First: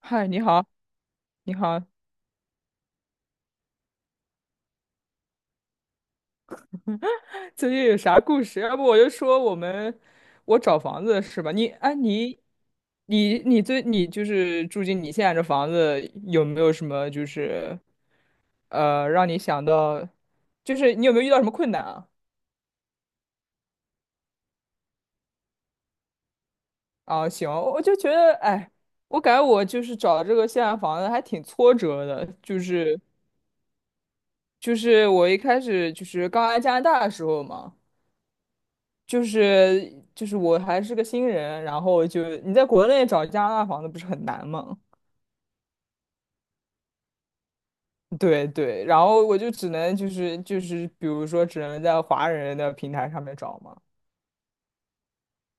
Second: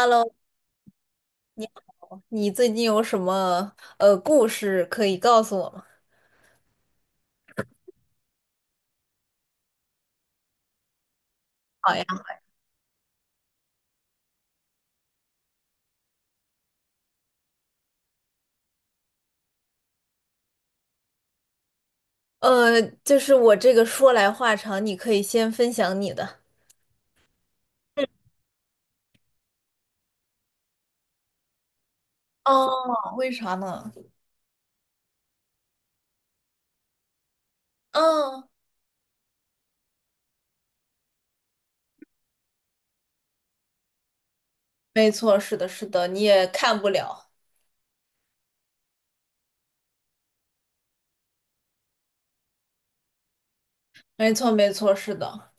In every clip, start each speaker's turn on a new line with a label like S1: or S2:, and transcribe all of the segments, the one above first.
S1: 嗨，你好，你好，
S2: 你最近有什么故事可以告诉我吗？
S1: 最近有啥故事？要不我就说我们，我找房子是吧？你，哎，你，你，你最，你就是住进你现在这房子，有没有什么就是，让你想到，就是你有没有遇到什么困难啊？
S2: 就是我这个说来话长，你可以先分享你的。
S1: 啊，行，我就觉得，哎，我感觉我就是找这个现在房子还挺挫折的，就是
S2: 哦，为啥呢？
S1: 就是我一开始就是刚来加拿大的时候嘛。
S2: 嗯，
S1: 就是我还是个新人，然后就你在国内找加拿大房子不是很难吗？
S2: 没错，是的，是的，你也看不了。
S1: 对对，然后我就只能就是比如说只能在华人的平台上面找嘛，
S2: 没错，没错，是的。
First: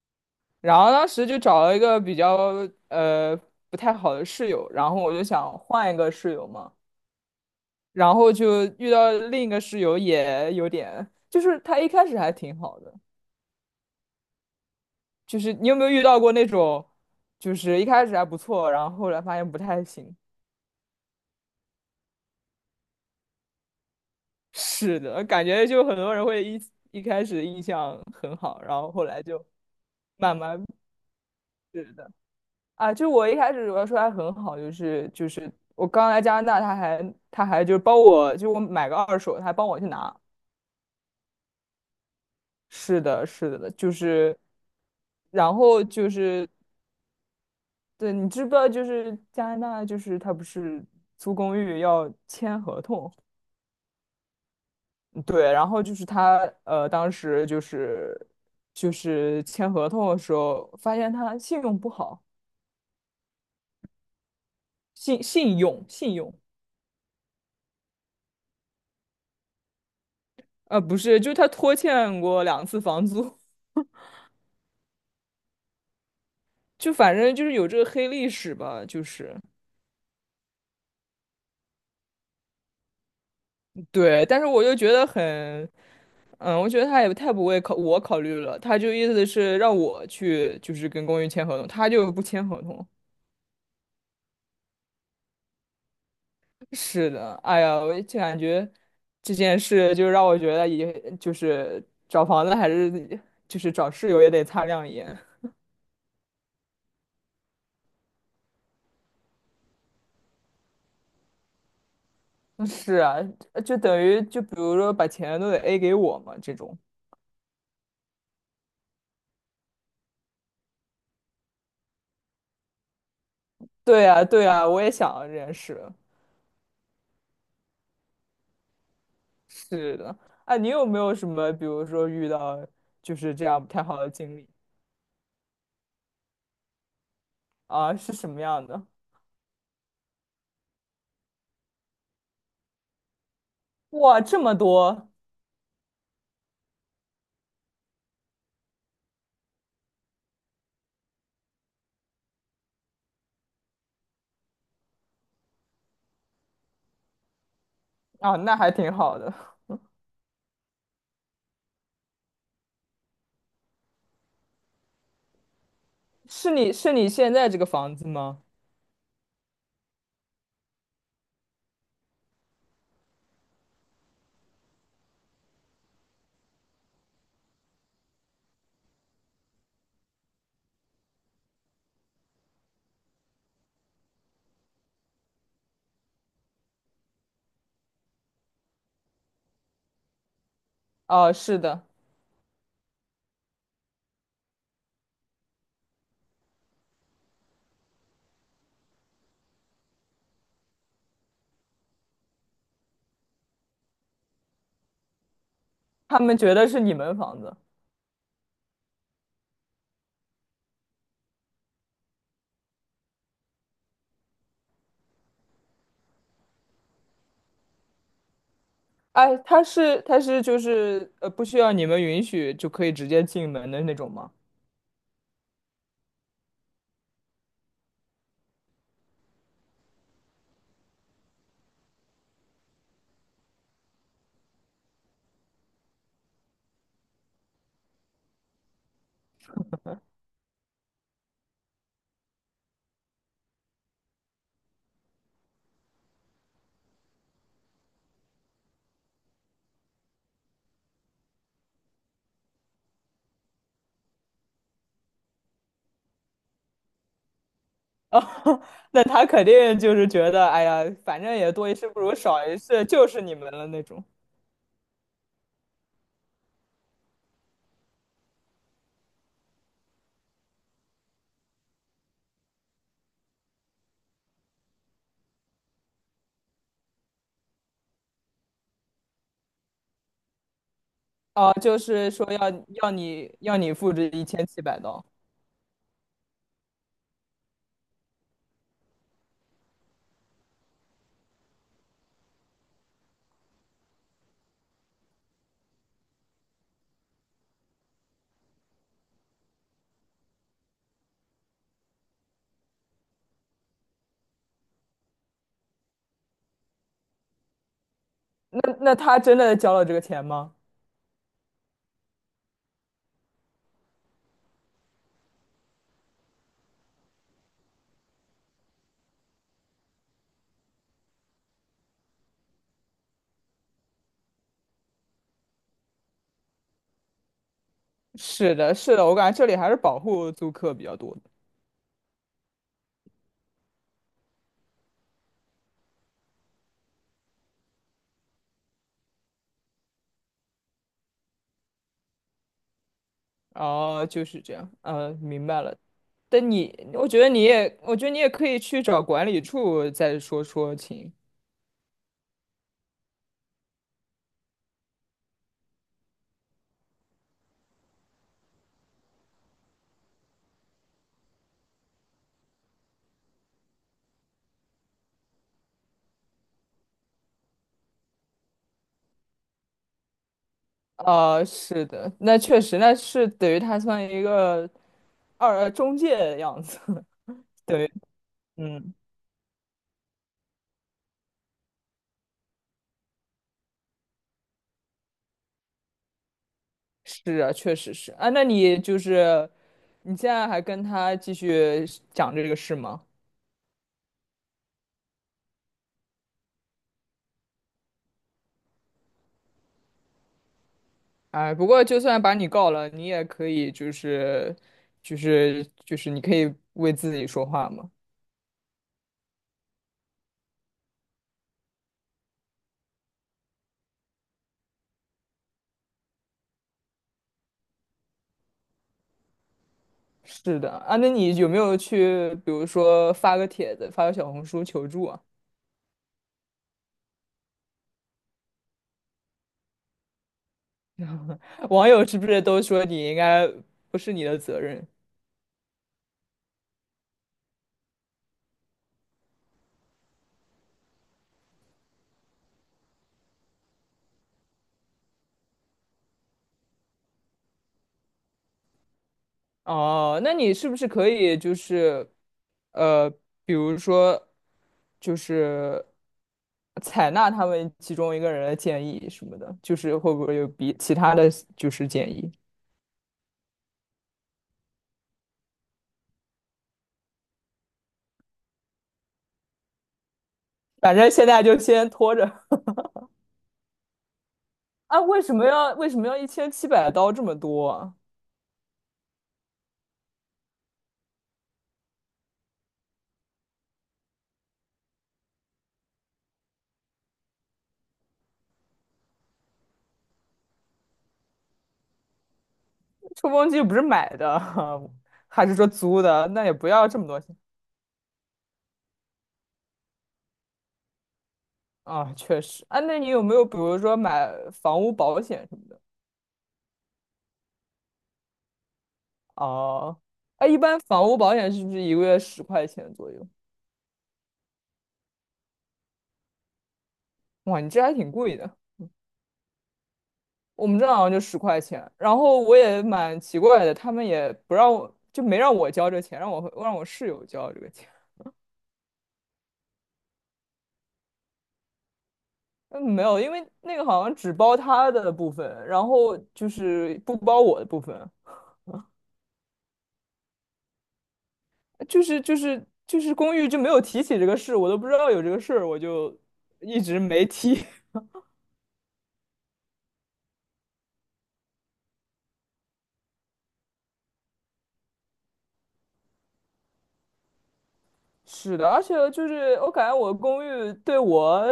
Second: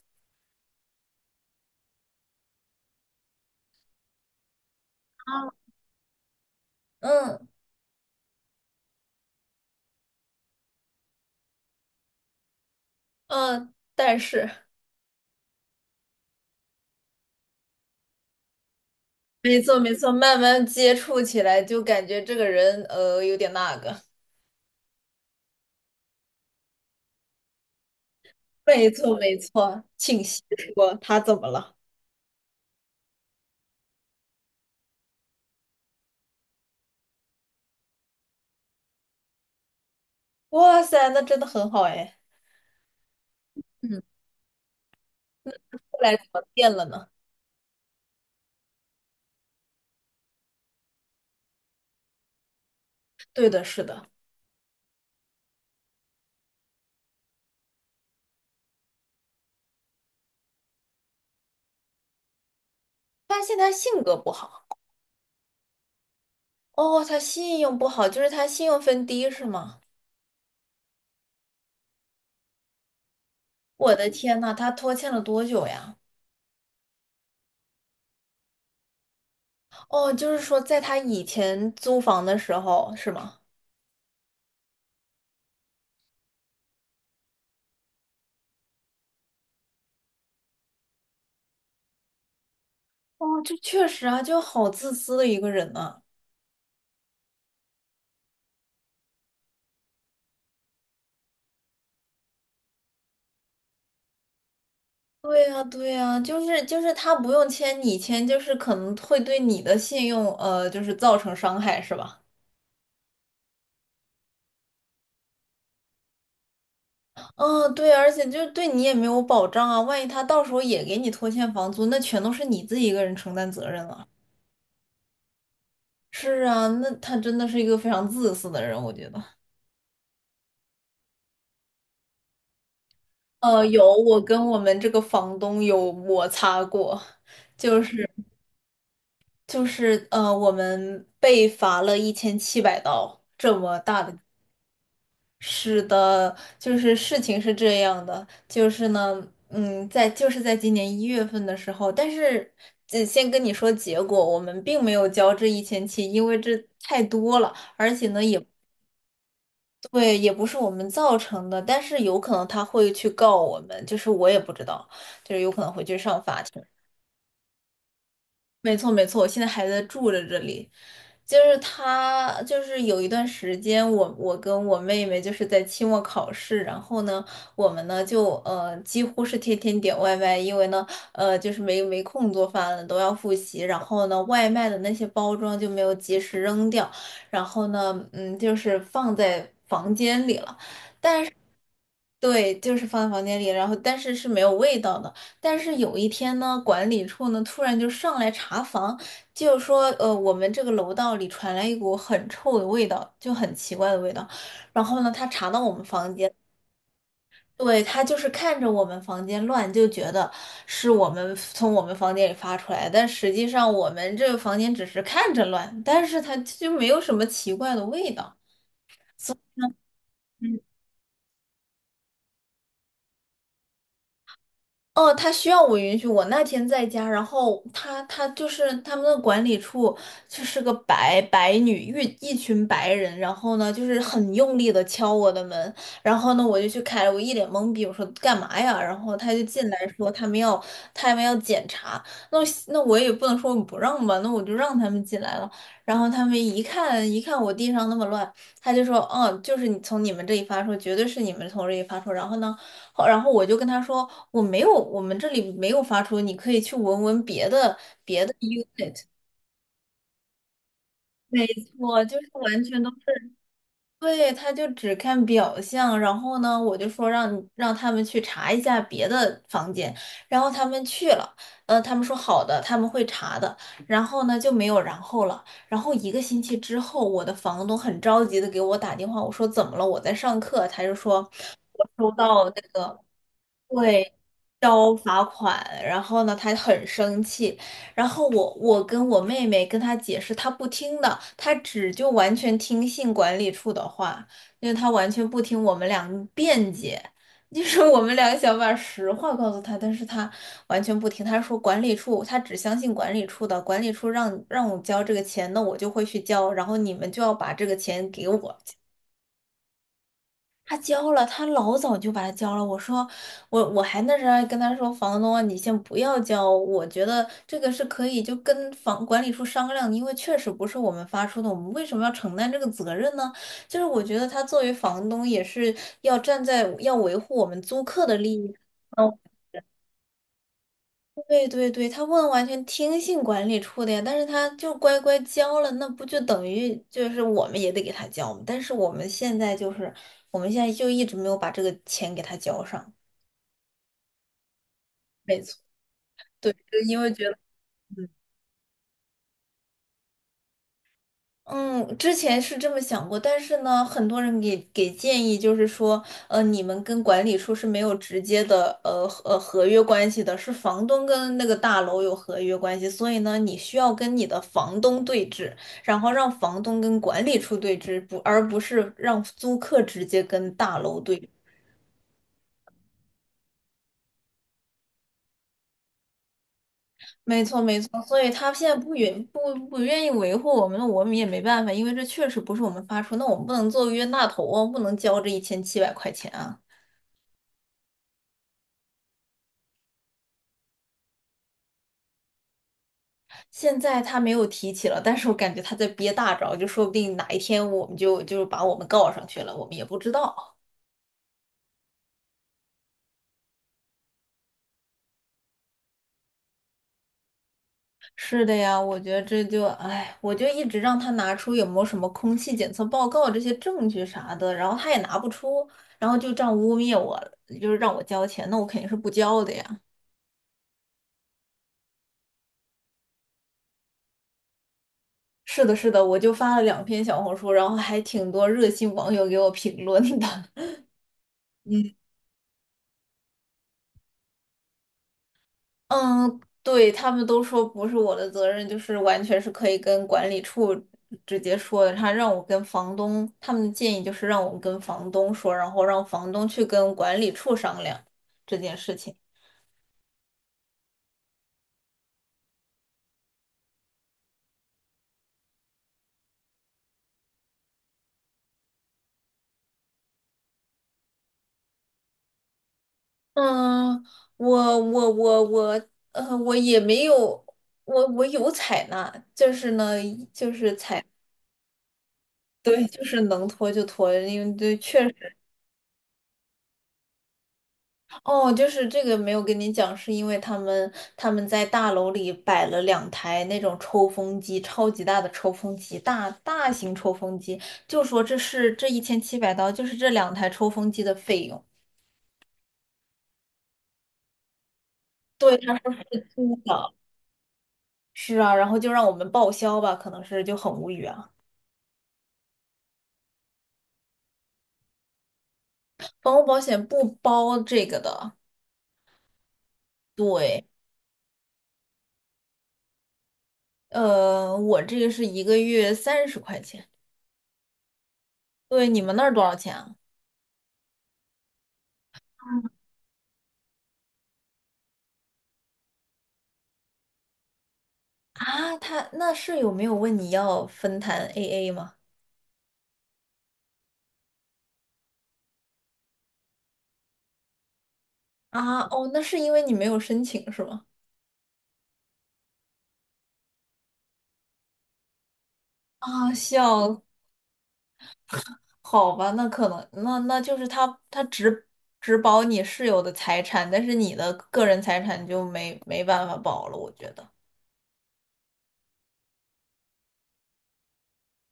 S1: 然后当时就找了一个比较呃不太好的室友，然后我就想换一个室友嘛，
S2: 嗯
S1: 然后就遇到另一个室友也有点，就是他一开始还挺好的，
S2: 嗯，但是
S1: 就是你有没有遇到过那种，就是一开始还不错，然后后来发现不
S2: 没错，
S1: 太
S2: 没错，
S1: 行。
S2: 慢慢接触起来就感觉这个人有点那个。
S1: 是的，感觉就很多人会一开始印象很好，然
S2: 没
S1: 后后
S2: 错，
S1: 来
S2: 没
S1: 就
S2: 错，请
S1: 慢
S2: 细
S1: 慢。
S2: 说，他怎么了？
S1: 是的啊。就我一开始我要说他很好，就是我刚来加拿大，他还就是帮我，就我买个二手，他还帮我去拿。
S2: 哇塞，那真的很好哎。
S1: 是的，是的，就
S2: 嗯，
S1: 是然后
S2: 后
S1: 就
S2: 来怎么
S1: 是
S2: 变了呢？
S1: 对，你知不知道就是加拿大就是他不是租公寓要签合同？
S2: 对的，是的，
S1: 对，然后就是他，当时就是签合同的时候，发现他信用不好。
S2: 发现他性格不好。
S1: 信用，
S2: 哦，他信用不好，就是他信用分低是吗？
S1: 不是，就是他拖欠过两次房租。
S2: 我的天呐，他拖欠了多久呀？
S1: 就反正就是有这个黑历史吧，就是
S2: 哦，就是说在他以前租房的时候是吗？
S1: 对，但是我就觉得很，嗯，我觉得他也太不为考我考虑了，他就意思是让我去就是跟公寓签合同，他就不签合同。
S2: 哦，这确实啊，就好自私的一个人呐。
S1: 是的，哎呀，我就感觉这件事就让我觉得也，就是找房子还是就是找室友也得擦亮眼。
S2: 对呀，对呀，就是他不用签，你签就是可能会对你的信用就是造成伤害是吧？
S1: 嗯是啊，就等于就比如说把钱都得 A 给我嘛，这种。
S2: 嗯，对，而且就对你也没有保障啊，万一他到时候也给你拖欠房租，那全都是你自己一个人承担责任
S1: 对
S2: 了。
S1: 呀，对呀，我也想到这件事。
S2: 是啊，那他真的是一个非常自私的人，我觉得。
S1: 是的，哎，你有没有什么，比如说遇到就是这样不太
S2: 有，
S1: 好的
S2: 我
S1: 经
S2: 跟
S1: 历？
S2: 我们这个房东有摩擦过，就
S1: 啊？
S2: 是
S1: 是什么样的？
S2: 我们被罚了一千七百刀，这么大的。
S1: 哇，这么多
S2: 是的，就是事情是这样的，就是呢，在就是在今年1月份的时候，但是只先跟你说结果，我们并没有交这一千七，因为这太多了，而且呢
S1: 啊，
S2: 也。
S1: 那还挺好的。
S2: 对，也不是我们造成的，但是有可能他会去告我们，就是我也不知道，就是有可能会去上法
S1: 是
S2: 庭。
S1: 你是你现在这个房子吗？
S2: 没错，没错，我现在还在住着这里，就是他，就是有一段时间我跟我妹妹就是在期末考试，然后呢，我们呢就几乎是天天点外卖，因为呢就是没空做饭了，都要复习，然后呢外卖的那些包装就没有及时扔掉，然后呢就是放在房间里了。
S1: 哦，是的。
S2: 对，就是放在房间里，然后但是是没有味道的。但是有一天呢，管理处呢突然就上来查房，就说我们这个楼道里传来一股很臭的味道，就很奇怪的味道。然后呢，他查到我们房
S1: 他
S2: 间，
S1: 们觉得是你们房子。
S2: 对，他就是看着我们房间乱，就觉得是我们从我们房间里发出来，但实际上我们这个房间只是看着乱，但是他就没有什么奇怪的味道。
S1: 哎，他是就是，不需要你们允许就可以直接进门的那种吗？
S2: 哦，他需要我允许。我那天在家，然后他就是他们的管理处就是个白女，一群白人，然后呢就是很用力的敲我的门，然后呢我就去开了，我一脸懵逼，我说干嘛呀？然后他就进来说他们要检查，那我也不能说我不让吧，那我就让他们进来了。然后他们一看一看我地上那么乱，他就说，就是你从你们这里发出，绝对是你们从这里发出。然后呢。然后我就跟他说，我没有，我们这里没有发出，你可以去闻闻别的
S1: 啊，那
S2: it。
S1: 他肯定就是觉得，哎呀，反正
S2: 没
S1: 也多一事不
S2: 错，
S1: 如
S2: 就是
S1: 少一
S2: 完全
S1: 事，
S2: 都是，
S1: 就是你们了那种。
S2: 对，他就只看表象。然后呢，我就说让他们去查一下别的房间，然后他们去了，他们说好的，他们会查的。然后呢，就没有然后了。然后一个星期之后，我的房东很着急的给我打电话，我说怎么了？我在上课，他就说。
S1: 哦，就
S2: 收
S1: 是说要
S2: 到那个。
S1: 要你付这
S2: 对，
S1: 一千七百
S2: 交
S1: 刀。
S2: 罚款，然后呢，他很生气，然后我跟我妹妹跟他解释，他不听的，他只就完全听信管理处的话，因为他完全不听我们俩辩解，就是 我们俩想把实话告诉他，但是他完全不听，他说管理处，他只相信管理处的，管理处让我交这个钱，那我就会去交，然后你们就要把这个钱给我。
S1: 那他真的交了这个钱吗？
S2: 他交了，他老早就把它交了。我说，我还那时候还跟他说，房东啊，你先不要交，我觉得这个是可以就跟房管理处商量的，因为确实不是我们发出的，我们为什么要承担这个责任呢？就是我觉得他作为房东也是要站在要维护我们租客的利益。
S1: 是的，是的，我
S2: 嗯
S1: 感觉这里还是保护租客比较多的。
S2: 对对对，他不能完全听信管理处的呀，但是他就乖乖交了，那不就等于就是我们也得给他交吗？但是我们现在就是，我们现在就一直没有把这个钱给他交上。
S1: 哦，就是这样，嗯，
S2: 没
S1: 明
S2: 错，
S1: 白了。但
S2: 对，就
S1: 你，
S2: 因
S1: 我
S2: 为
S1: 觉
S2: 觉
S1: 得
S2: 得。
S1: 你也，我觉得你也可以去找管理处再说说情。
S2: 嗯，之前是这么想过，但是呢，很多人给建议，就是说，你们跟管理处是没有直接的，合约关系的，是房东跟那个大楼有合约关系，所以呢，你需要跟你的房东对峙，然后让房东跟管理处对峙，不，而不是让租客直接跟大楼对峙
S1: 啊，是的，那确实，那是等于他算一个中介的样子。
S2: 没错，没
S1: 对，
S2: 错，所以他现在
S1: 嗯，
S2: 不愿意维护我们，那我们也没办法，因为这确实不是我们发出，那我们不能做冤大头啊，不能交这1700块钱啊。
S1: 是啊，确实是啊。那你就是，你现在还跟他继续讲这个事吗？
S2: 现在他没有提起了，但是我感觉他在憋大招，就说不定哪一天我们就把我们告上去了，我们也不知道。
S1: 哎，不过就算把你告了，你也可以就是，就是你可以为自己说话吗？
S2: 是的呀，我觉得这就，哎，我就一直让他拿出有没有什么空气检测报告这些证据啥的，然后他也拿不出，然后就这样污蔑我，就是让我交钱，那我肯定是不交的呀。
S1: 是的啊，那你有没有去，比如说发个帖子，发个小红书求助啊？
S2: 是的，是的，我就发了两篇小红书，然后还挺多热心网友给我评论的。
S1: 网 友是不是都说你应该不是你的责任？
S2: 嗯，对，他们都说不是我的责任，就是完全是可以跟管理处直接说的。他让我跟房东，他们的建议就是让我跟房东说，然后让房东去跟管理处商量这件事情。
S1: 哦，那你是不是可以就是，呃，比如说，就是采纳他们其中一个人的建议什么的，就是会不会有比其他的就是建议？
S2: 嗯，我我也没有，我有采纳，就是呢，就是
S1: 反
S2: 采，
S1: 正现在就先拖着。
S2: 对，就是能拖就拖，因为对，
S1: 啊，为什么要一千七百刀这么多啊？
S2: 哦，就是这个没有跟你讲，是因为他们在大楼里摆了两台那种抽风机，超级大的抽风机，大型抽风机，就说这是这一千七百刀，就是这两台抽风机的费用。
S1: 吹风机又不是买的，还是
S2: 对，
S1: 说
S2: 他
S1: 租的？那也
S2: 出
S1: 不要
S2: 的。
S1: 这么多钱
S2: 是啊，然后就让我们报销吧，可能是就很无语啊。
S1: 啊，确实啊。那你有没有比如说买房屋保险什么的？
S2: 房屋保险不包这个的，
S1: 哦，哎，一般房屋保险是不是一个月10块钱左右？
S2: 我这个是一个月30块钱。
S1: 哇，你这还挺贵的。
S2: 对，你们那儿多少钱啊？
S1: 我们这好像就十块钱，然后我也蛮奇怪的，他们也不让我，就没让我交这钱，让我室友交这个钱。
S2: 啊，他那室友没有问你要分摊 AA 吗？
S1: 嗯，没有，因为那个好像只包他的部分，然后就是不包我的部分，
S2: 啊，哦，那是因为你没有申请是吗？
S1: 就是就是公寓就没有提起这个事，我都不知道有这个事儿，我就
S2: 啊，
S1: 一直
S2: 笑，
S1: 没提。
S2: 好吧，那可能，那就是他只保你室友的财产，但是你的个人财产就没办法保了，我觉得。
S1: 是的，而且就是我感觉我公寓对我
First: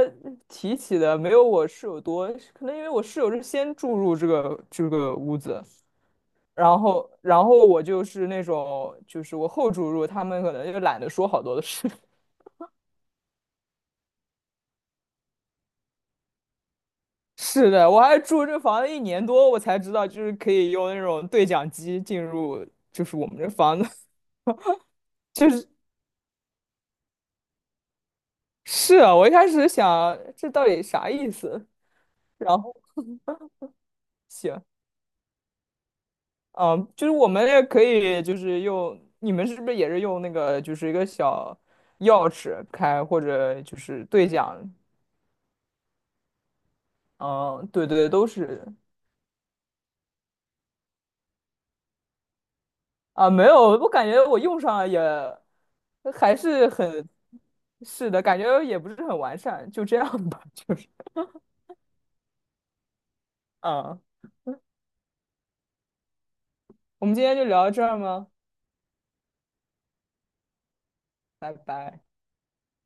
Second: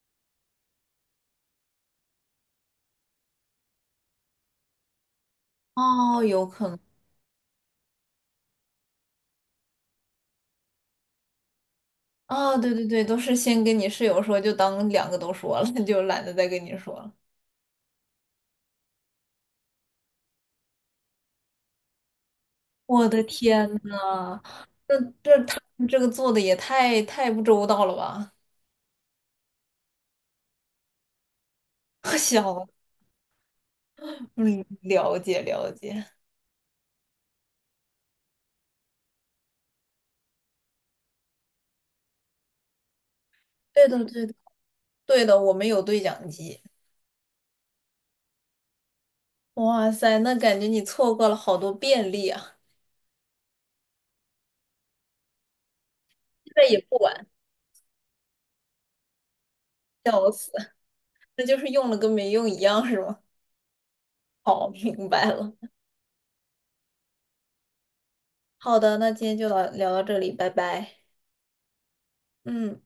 S1: 提起的没有我室友多，可能因为我室友是先住入这个屋子，
S2: 哦，有可
S1: 然
S2: 能。
S1: 后然后我就是那种就是我后住入，他们可能就懒得说好多的事。
S2: 啊，对对对，都是先跟你室友说，就当两个都说了，就懒得再跟你说了。
S1: 是的，我还住这房子一年多，我才知道就是可以用那种对讲机进入，就
S2: 我
S1: 是
S2: 的
S1: 我们这
S2: 天
S1: 房子。
S2: 呐，这他们这个做的也太不周到了吧？
S1: 是啊，我一开始想这到底啥意思，然
S2: 小
S1: 后行。
S2: 嗯，了解了解。
S1: 嗯，就是我们也可以，就是用你们是不是也是用那个，就是一个小钥匙开，或者就
S2: 对的
S1: 是
S2: 对
S1: 对
S2: 的
S1: 讲？
S2: 对的，我们有对讲机。
S1: 嗯，对对，都是。
S2: 哇塞，那感觉你错过了好多便利啊！
S1: 啊，没有，我感觉我用上也还
S2: 现在
S1: 是
S2: 也不
S1: 很，
S2: 晚，
S1: 是的，感觉也不是很完善，就这样
S2: 笑
S1: 吧，
S2: 死，
S1: 就是，
S2: 那就是用了跟没用一样，是吗？
S1: 啊，
S2: 好，明白了。
S1: 我们今天就聊到这儿吗？
S2: 好的，那今天就到聊到这里，拜拜。
S1: 拜拜。
S2: 嗯。